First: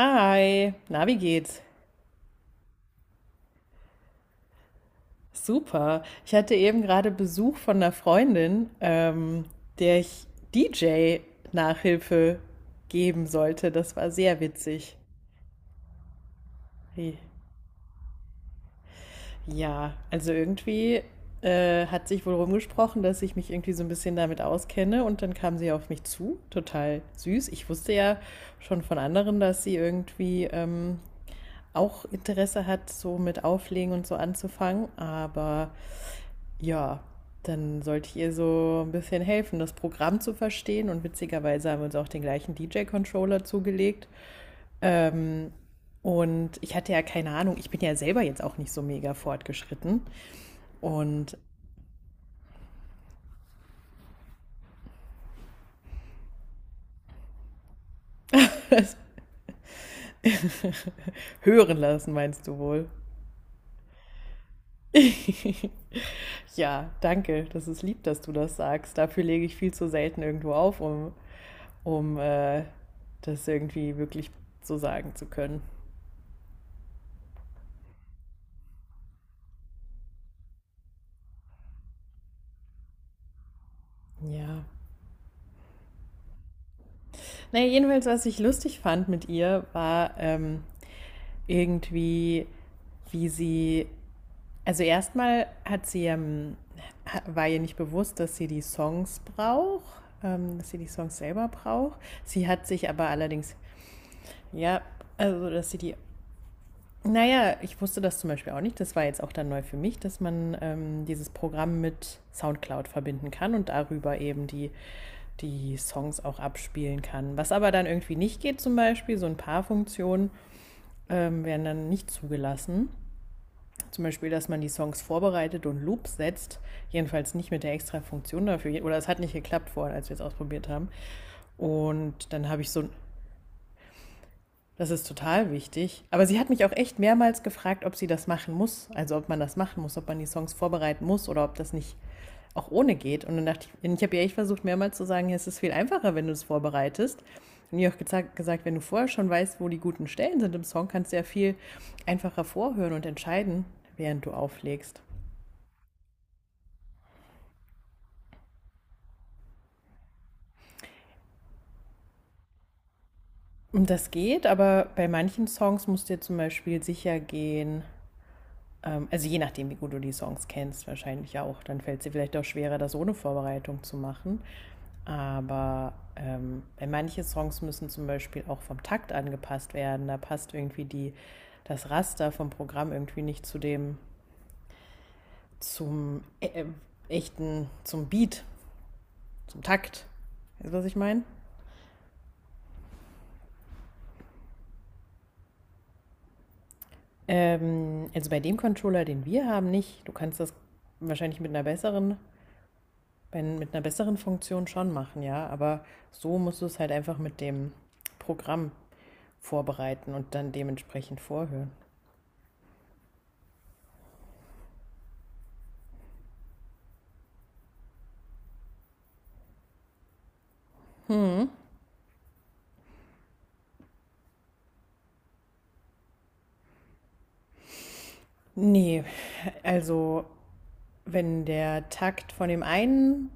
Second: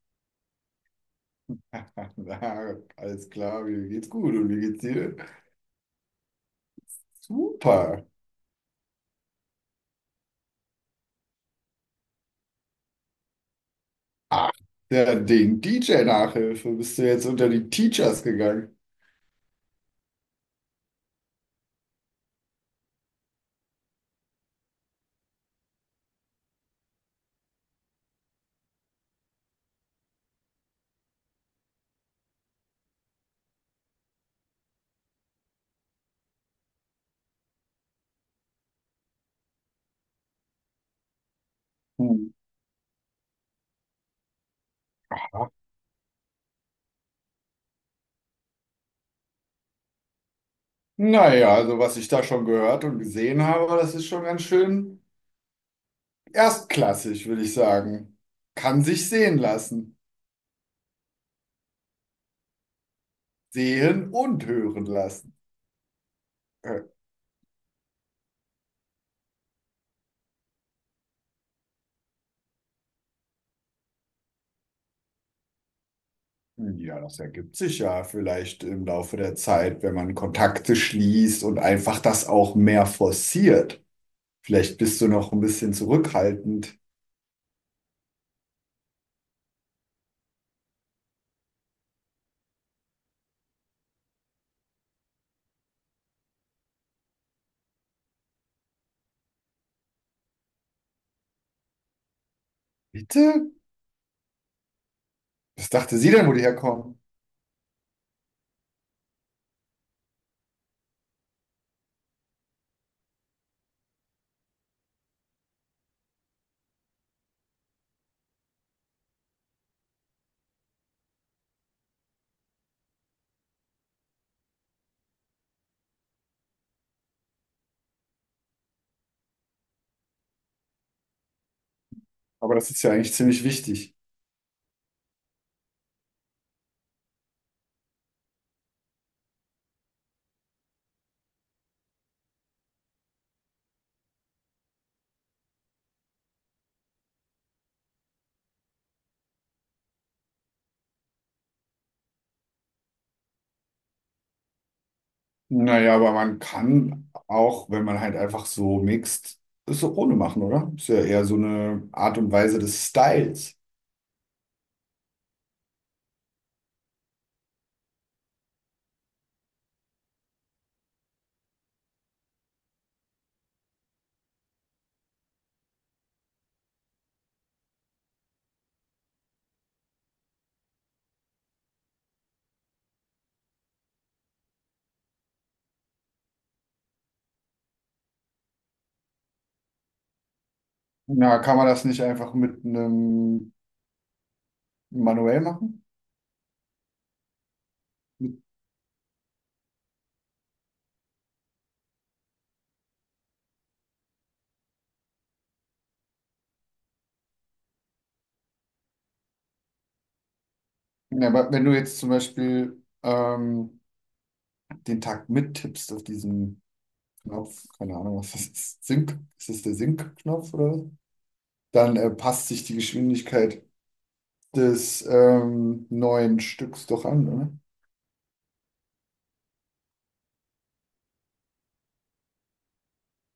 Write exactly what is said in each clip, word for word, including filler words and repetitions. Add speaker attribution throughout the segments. Speaker 1: Hi, na, wie geht's?
Speaker 2: Na, alles klar, mir geht's gut, und wie geht's dir?
Speaker 1: Super. Ich hatte eben gerade Besuch von einer
Speaker 2: Super.
Speaker 1: Freundin, ähm, der ich D J-Nachhilfe geben sollte. Das war sehr
Speaker 2: Ach,
Speaker 1: witzig.
Speaker 2: der Ding, D J-Nachhilfe, bist du
Speaker 1: Hey.
Speaker 2: jetzt unter die Teachers gegangen?
Speaker 1: Ja, also irgendwie äh, hat sich wohl rumgesprochen, dass ich mich irgendwie so ein bisschen damit auskenne und dann kam sie auf mich zu. Total süß. Ich wusste ja schon von anderen, dass sie irgendwie ähm, auch Interesse hat, so mit Auflegen und so anzufangen, aber. Ja, dann sollte ich ihr so ein bisschen helfen, das Programm zu verstehen. Und witzigerweise haben wir uns auch den
Speaker 2: Hm.
Speaker 1: gleichen D J-Controller zugelegt. Und ich hatte ja keine Ahnung, ich bin ja selber jetzt auch nicht so mega fortgeschritten. Und
Speaker 2: Naja, also was ich da schon gehört und gesehen habe, das ist schon ganz schön erstklassig, würde ich sagen. Kann sich sehen lassen,
Speaker 1: hören lassen, meinst du wohl?
Speaker 2: sehen und hören lassen. Äh,
Speaker 1: Ja, danke. Das ist lieb, dass du das sagst. Dafür lege ich viel zu selten irgendwo auf, um, um äh, das irgendwie wirklich so sagen zu können.
Speaker 2: ja, das ergibt sich ja vielleicht im Laufe der Zeit, wenn man Kontakte schließt und einfach das auch mehr forciert.
Speaker 1: Ja.
Speaker 2: Vielleicht bist du noch ein bisschen zurückhaltend.
Speaker 1: Naja, jedenfalls, was ich lustig fand mit ihr, war, ähm, irgendwie, wie sie, also erstmal hat sie, ähm, war ihr nicht bewusst, dass sie die Songs braucht, ähm, dass sie die Songs selber braucht. Sie hat sich aber
Speaker 2: Bitte?
Speaker 1: allerdings, ja, also
Speaker 2: Was
Speaker 1: dass sie die,
Speaker 2: dachte sie denn, wo die herkommen?
Speaker 1: naja, ich wusste das zum Beispiel auch nicht, das war jetzt auch dann neu für mich, dass man ähm, dieses Programm mit SoundCloud verbinden kann und darüber eben die die Songs auch abspielen kann. Was aber dann irgendwie nicht geht, zum Beispiel, so ein paar Funktionen ähm, werden dann nicht zugelassen. Zum Beispiel, dass man die Songs vorbereitet und Loops setzt. Jedenfalls nicht mit der extra Funktion dafür. Oder es hat nicht geklappt vorher, als wir es ausprobiert haben. Und dann
Speaker 2: Aber
Speaker 1: habe ich
Speaker 2: das ist
Speaker 1: so.
Speaker 2: ja eigentlich ziemlich wichtig.
Speaker 1: Das ist total wichtig. Aber sie hat mich auch echt mehrmals gefragt, ob sie das machen muss. Also ob man das machen muss, ob man die Songs vorbereiten muss oder ob das nicht auch ohne geht. Und dann dachte ich, ich habe ja echt versucht, mehrmals zu sagen, es ist viel einfacher, wenn du es vorbereitest. Und ihr auch gesagt, wenn du vorher schon weißt, wo die guten Stellen sind im Song, kannst du ja viel einfacher vorhören und entscheiden, während du auflegst.
Speaker 2: Naja, aber man kann auch, wenn man halt einfach so mixt, es so ohne machen, oder? Ist ja eher so eine Art und Weise des Styles.
Speaker 1: Und das geht, aber bei manchen Songs musst du dir zum Beispiel sicher gehen, ähm, also je nachdem, wie gut du die Songs kennst, wahrscheinlich auch, dann fällt es dir vielleicht auch schwerer, das ohne Vorbereitung zu machen. Aber ähm, bei manche Songs müssen zum Beispiel auch vom Takt angepasst werden. Da passt irgendwie die, das Raster vom Programm irgendwie nicht zu dem, zum äh, äh, echten, zum Beat, zum Takt. Weißt du, was ich meine?
Speaker 2: Na, kann man das nicht einfach mit einem manuell machen?
Speaker 1: Ähm, also
Speaker 2: Mit,
Speaker 1: bei dem Controller, den wir haben, nicht. Du kannst das wahrscheinlich mit einer besseren, bei- mit einer besseren Funktion schon machen, ja. Aber so musst du es halt einfach mit dem Programm vorbereiten und dann dementsprechend
Speaker 2: na, aber wenn
Speaker 1: vorhören.
Speaker 2: du jetzt zum Beispiel ähm, den Takt mittippst auf diesen Knopf, keine Ahnung, was das ist, Sync, ist das der Sync-Knopf oder was? Dann äh, passt sich die Geschwindigkeit des ähm, neuen Stücks doch an, oder?
Speaker 1: Nee, also wenn der Takt von dem einen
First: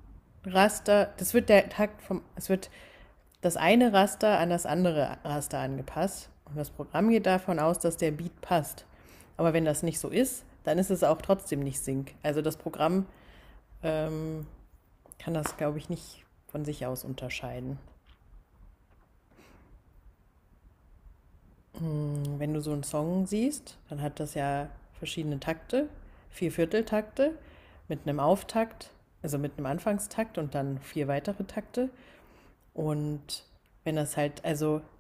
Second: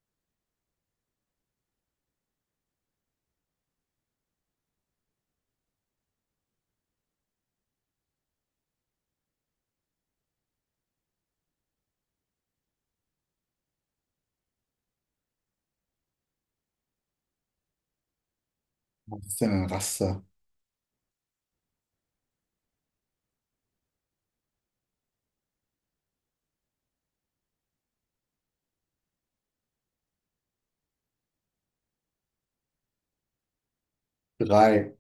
Speaker 1: Raster, das wird der Takt vom, es wird das eine Raster an das andere Raster angepasst. Und das Programm geht davon aus, dass der Beat passt. Aber wenn das nicht so ist, dann ist es auch trotzdem nicht Sync. Also das Programm ähm, kann das, glaube ich, nicht von sich aus unterscheiden.
Speaker 2: Was ist denn ein Raster?
Speaker 1: Wenn du so einen Song siehst, dann hat das ja verschiedene Takte, vier Vierteltakte mit einem Auftakt, also mit einem Anfangstakt und dann vier weitere Takte. Und wenn das halt, also
Speaker 2: Drei.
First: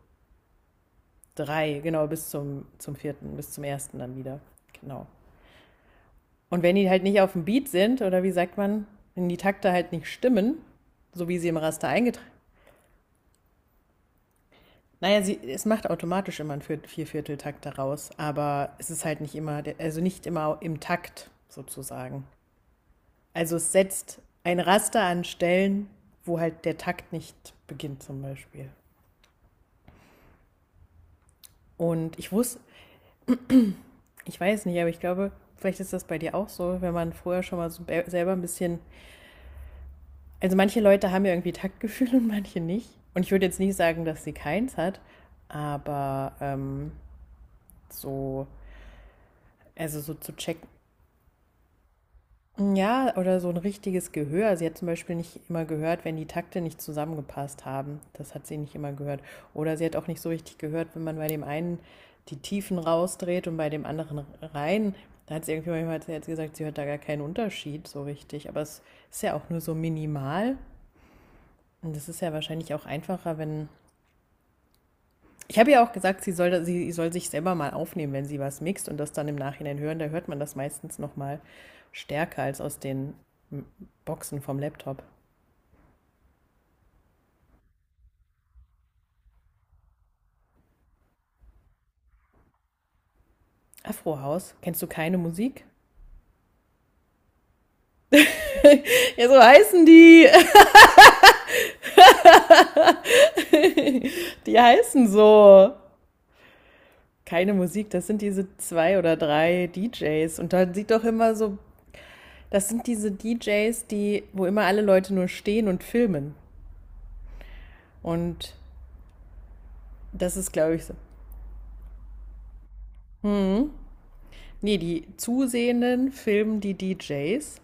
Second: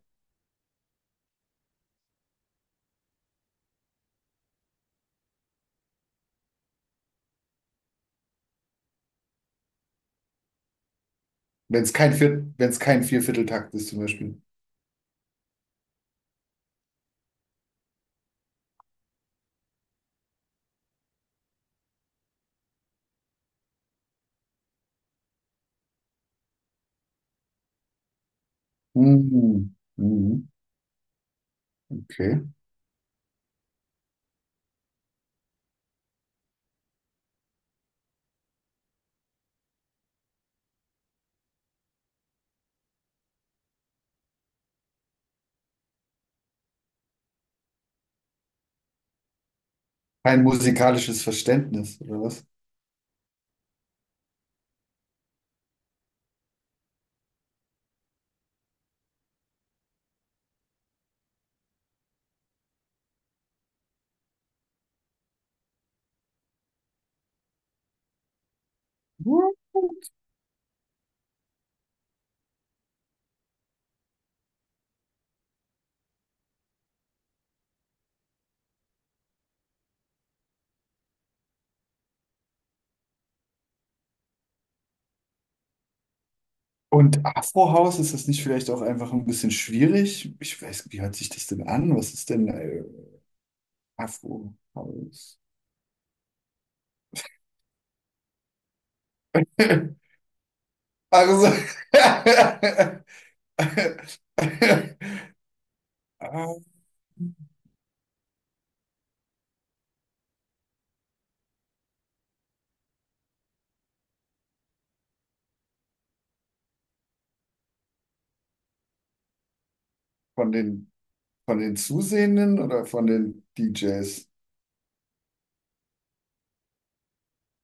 Speaker 1: drei, genau, bis zum, zum vierten, bis zum ersten dann wieder. Genau. Und wenn die halt nicht auf dem Beat sind, oder wie sagt man, wenn die Takte halt nicht stimmen, so wie sie im
Speaker 2: Wenn
Speaker 1: Raster
Speaker 2: es kein
Speaker 1: eingetragen sind,
Speaker 2: Viert, wenn es kein Viervierteltakt ist, zum Beispiel.
Speaker 1: naja, sie, es macht automatisch immer einen Vier- Viervierteltakt daraus, aber es ist halt nicht immer, also nicht immer im Takt sozusagen. Also es setzt ein Raster an Stellen, wo halt der Takt nicht beginnt zum Beispiel.
Speaker 2: Mhm. Mhm.
Speaker 1: Und ich
Speaker 2: Okay.
Speaker 1: wusste, ich weiß nicht, aber ich glaube, vielleicht ist das bei dir auch so, wenn man vorher schon mal so selber ein bisschen. Also manche Leute haben ja irgendwie Taktgefühl und manche nicht. Und ich würde jetzt nicht sagen, dass sie keins hat, aber ähm, so, also so zu
Speaker 2: Kein
Speaker 1: checken.
Speaker 2: musikalisches Verständnis, oder was?
Speaker 1: Ja, oder so ein richtiges Gehör. Sie hat zum Beispiel nicht immer gehört, wenn die Takte nicht zusammengepasst haben. Das hat sie nicht immer gehört. Oder sie hat auch nicht so richtig gehört, wenn man bei dem einen die Tiefen rausdreht und bei dem anderen rein. Da hat sie irgendwie manchmal, hat sie jetzt gesagt, sie hört da gar keinen Unterschied so richtig. Aber es ist ja auch nur so minimal. Und das ist ja wahrscheinlich auch einfacher, wenn. Ich habe ja auch gesagt, sie soll, sie soll sich selber mal aufnehmen, wenn sie was mixt und das dann im Nachhinein hören. Da hört man das meistens noch mal stärker als aus den Boxen vom Laptop.
Speaker 2: Und Afrohaus, ist das nicht vielleicht auch einfach ein bisschen schwierig? Ich weiß, wie hört sich das denn an? Was ist denn äh,
Speaker 1: Afrohaus, kennst du keine
Speaker 2: Afrohaus?
Speaker 1: Musik? Ja, so heißen die.
Speaker 2: Also,
Speaker 1: Die heißen so. Keine Musik, das sind diese zwei oder drei D Js. Und da sieht doch immer so, das sind diese D Js, die, wo immer alle Leute nur stehen und filmen. Und das ist,
Speaker 2: von
Speaker 1: glaube ich,
Speaker 2: den
Speaker 1: so.
Speaker 2: Von den Zusehenden oder von den D Js?
Speaker 1: Nee, die Zusehenden filmen die D Js.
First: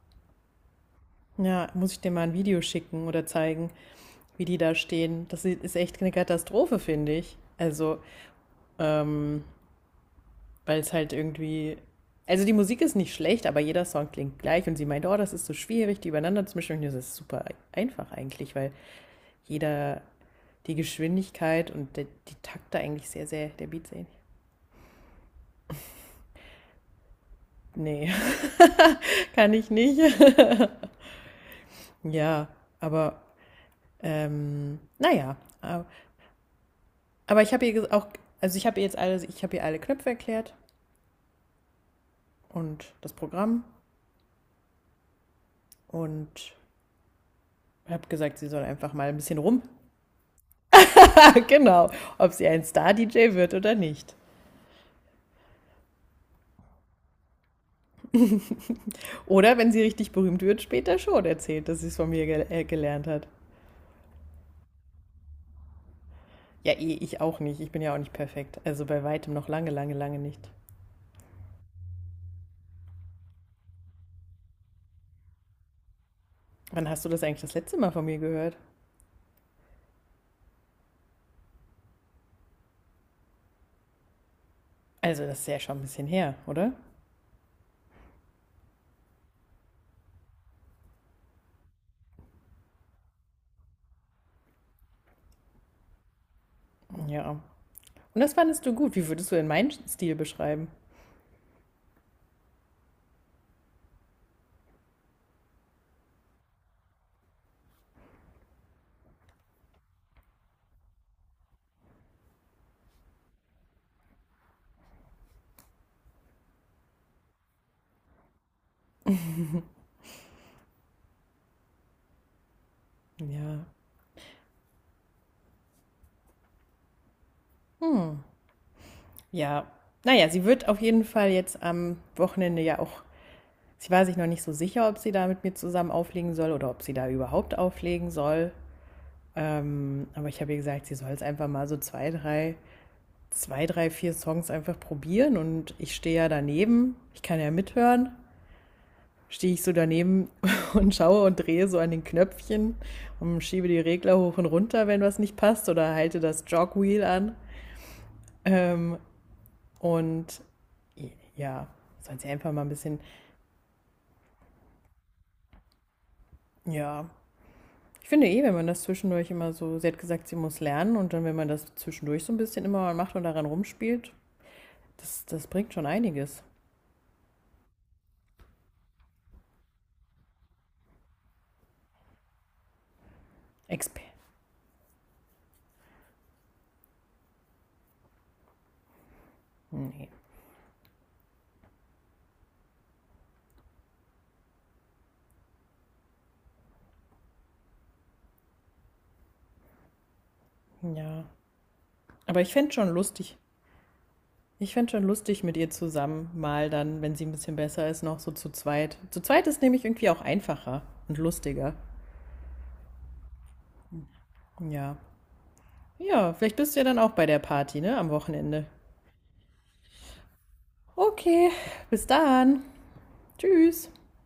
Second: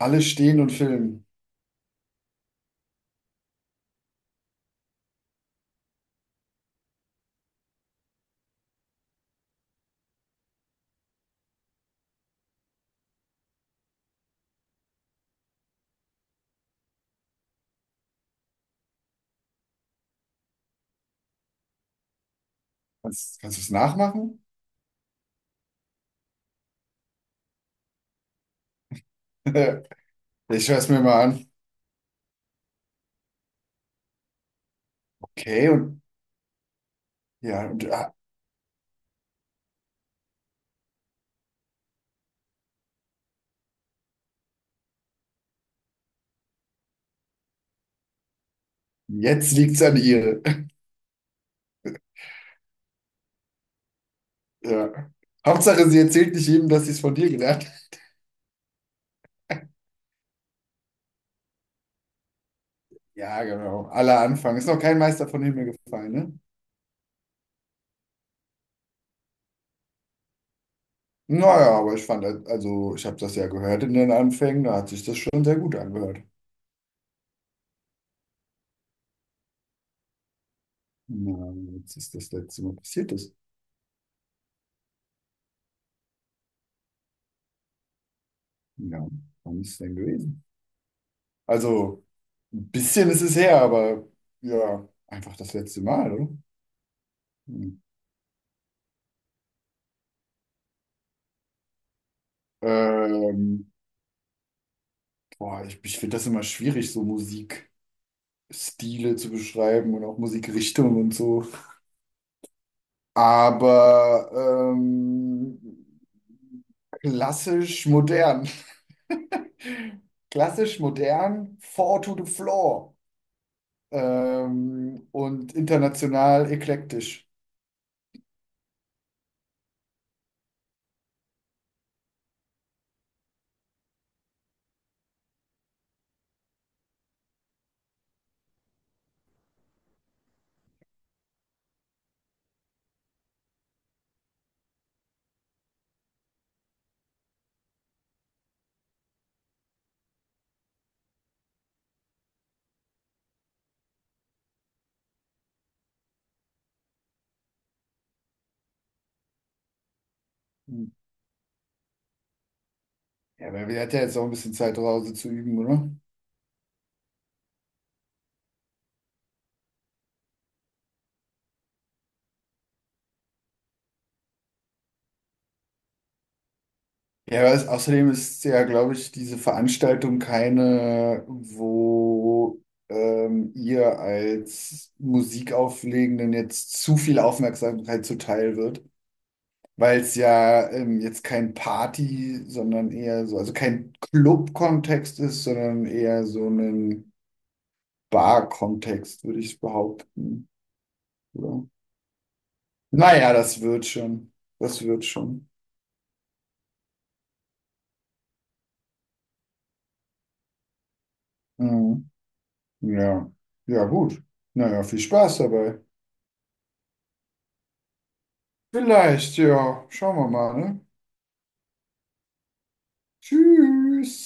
Speaker 2: Alle stehen und filmen.
Speaker 1: Ja, muss ich dir mal ein Video schicken oder zeigen, wie die da stehen. Das ist echt eine Katastrophe, finde ich. Also, ähm, weil es halt irgendwie. Also die Musik ist nicht schlecht, aber jeder Song klingt gleich und sie meint, oh, das ist so schwierig, die übereinander zu mischen. Und das ist super einfach eigentlich, weil jeder die Geschwindigkeit und der, die Takte eigentlich sehr,
Speaker 2: Kannst,
Speaker 1: sehr
Speaker 2: kannst du
Speaker 1: der
Speaker 2: es
Speaker 1: Beat sehen.
Speaker 2: nachmachen?
Speaker 1: Nee, kann ich nicht.
Speaker 2: Ich schaue es mir mal an.
Speaker 1: Ja, aber ähm, naja,
Speaker 2: Okay,
Speaker 1: äh,
Speaker 2: und
Speaker 1: aber ich habe
Speaker 2: ja, und
Speaker 1: ihr auch,
Speaker 2: ah,
Speaker 1: also ich habe ihr jetzt alle, ich habe ihr alle Knöpfe erklärt und das Programm und habe gesagt, sie soll einfach mal ein bisschen
Speaker 2: jetzt
Speaker 1: rum.
Speaker 2: liegt es an ihr.
Speaker 1: Genau, ob sie ein Star-D J wird oder nicht.
Speaker 2: Ja. Hauptsache, sie erzählt nicht jedem, dass sie es von dir gelernt hat.
Speaker 1: Oder wenn sie richtig berühmt wird, später schon erzählt, dass sie es von mir gel äh, gelernt hat.
Speaker 2: Ja, genau. Aller Anfang. Ist noch kein Meister von Himmel gefallen, ne?
Speaker 1: Ja, eh, ich auch nicht. Ich bin ja auch nicht perfekt. Also bei weitem noch lange, lange, lange nicht.
Speaker 2: Naja, aber ich fand, also ich habe das ja gehört in den Anfängen, da hat sich das schon sehr gut angehört.
Speaker 1: Wann hast du das eigentlich das letzte Mal von mir gehört?
Speaker 2: Na, jetzt ist das letzte Mal passiert ist.
Speaker 1: Also das ist ja schon ein bisschen her, oder?
Speaker 2: Ja, wann ist es denn gewesen? Also. Ein bisschen ist es her, aber ja, einfach das letzte Mal, oder?
Speaker 1: Ja.
Speaker 2: Hm.
Speaker 1: Und das fandest du gut. Wie würdest du denn meinen Stil beschreiben?
Speaker 2: Ähm, boah, ich, ich finde das immer schwierig, so Musikstile zu beschreiben und auch Musikrichtungen und so. Aber ähm, klassisch modern. Klassisch modern, four to the floor.
Speaker 1: Ja,
Speaker 2: Ähm, und international eklektisch.
Speaker 1: ja, naja, sie wird auf jeden Fall jetzt am Wochenende ja auch, sie war sich noch nicht so sicher, ob sie da mit mir zusammen auflegen soll oder ob sie da überhaupt auflegen soll. Ähm, aber ich habe ihr gesagt, sie soll es einfach mal so zwei, drei, zwei, drei, vier Songs einfach probieren und ich stehe ja daneben, ich kann ja mithören. Stehe ich so daneben und schaue und drehe so an den Knöpfchen und schiebe die Regler hoch und runter, wenn was nicht passt, oder halte das Jogwheel an. Ähm, Und
Speaker 2: Hm.
Speaker 1: ja, soll sie einfach mal ein bisschen,
Speaker 2: Ja, aber wir hatten ja jetzt auch ein bisschen Zeit, zu Hause zu üben, oder?
Speaker 1: ja. Ich finde eh, wenn man das zwischendurch immer so, sie hat gesagt, sie muss lernen und dann, wenn man das zwischendurch so ein bisschen immer mal macht und daran rumspielt, das, das bringt schon einiges.
Speaker 2: Ja, es, außerdem ist ja, glaube ich, diese Veranstaltung keine, wo ähm, ihr
Speaker 1: Exper.
Speaker 2: als Musikauflegenden jetzt zu viel Aufmerksamkeit zuteil wird, weil
Speaker 1: Nee.
Speaker 2: es ja ähm, jetzt kein Party, sondern eher so, also kein Club-Kontext ist, sondern eher so ein Bar-Kontext, würde ich behaupten.
Speaker 1: Ja.
Speaker 2: Oder?
Speaker 1: Aber ich fände es schon
Speaker 2: Naja,
Speaker 1: lustig.
Speaker 2: das wird schon.
Speaker 1: Ich
Speaker 2: Das
Speaker 1: fände es schon
Speaker 2: wird
Speaker 1: lustig
Speaker 2: schon.
Speaker 1: mit ihr zusammen, mal dann, wenn sie ein bisschen besser ist, noch so zu zweit. Zu zweit ist nämlich irgendwie auch einfacher und lustiger.
Speaker 2: Mhm. Ja. Ja, gut. Naja,
Speaker 1: Ja.
Speaker 2: viel Spaß dabei.
Speaker 1: Ja, vielleicht bist du ja dann auch bei der Party, ne? Am Wochenende.
Speaker 2: Vielleicht, ja. Schauen wir mal, ne?
Speaker 1: Okay, bis dann. Tschüss.
Speaker 2: Tschüss.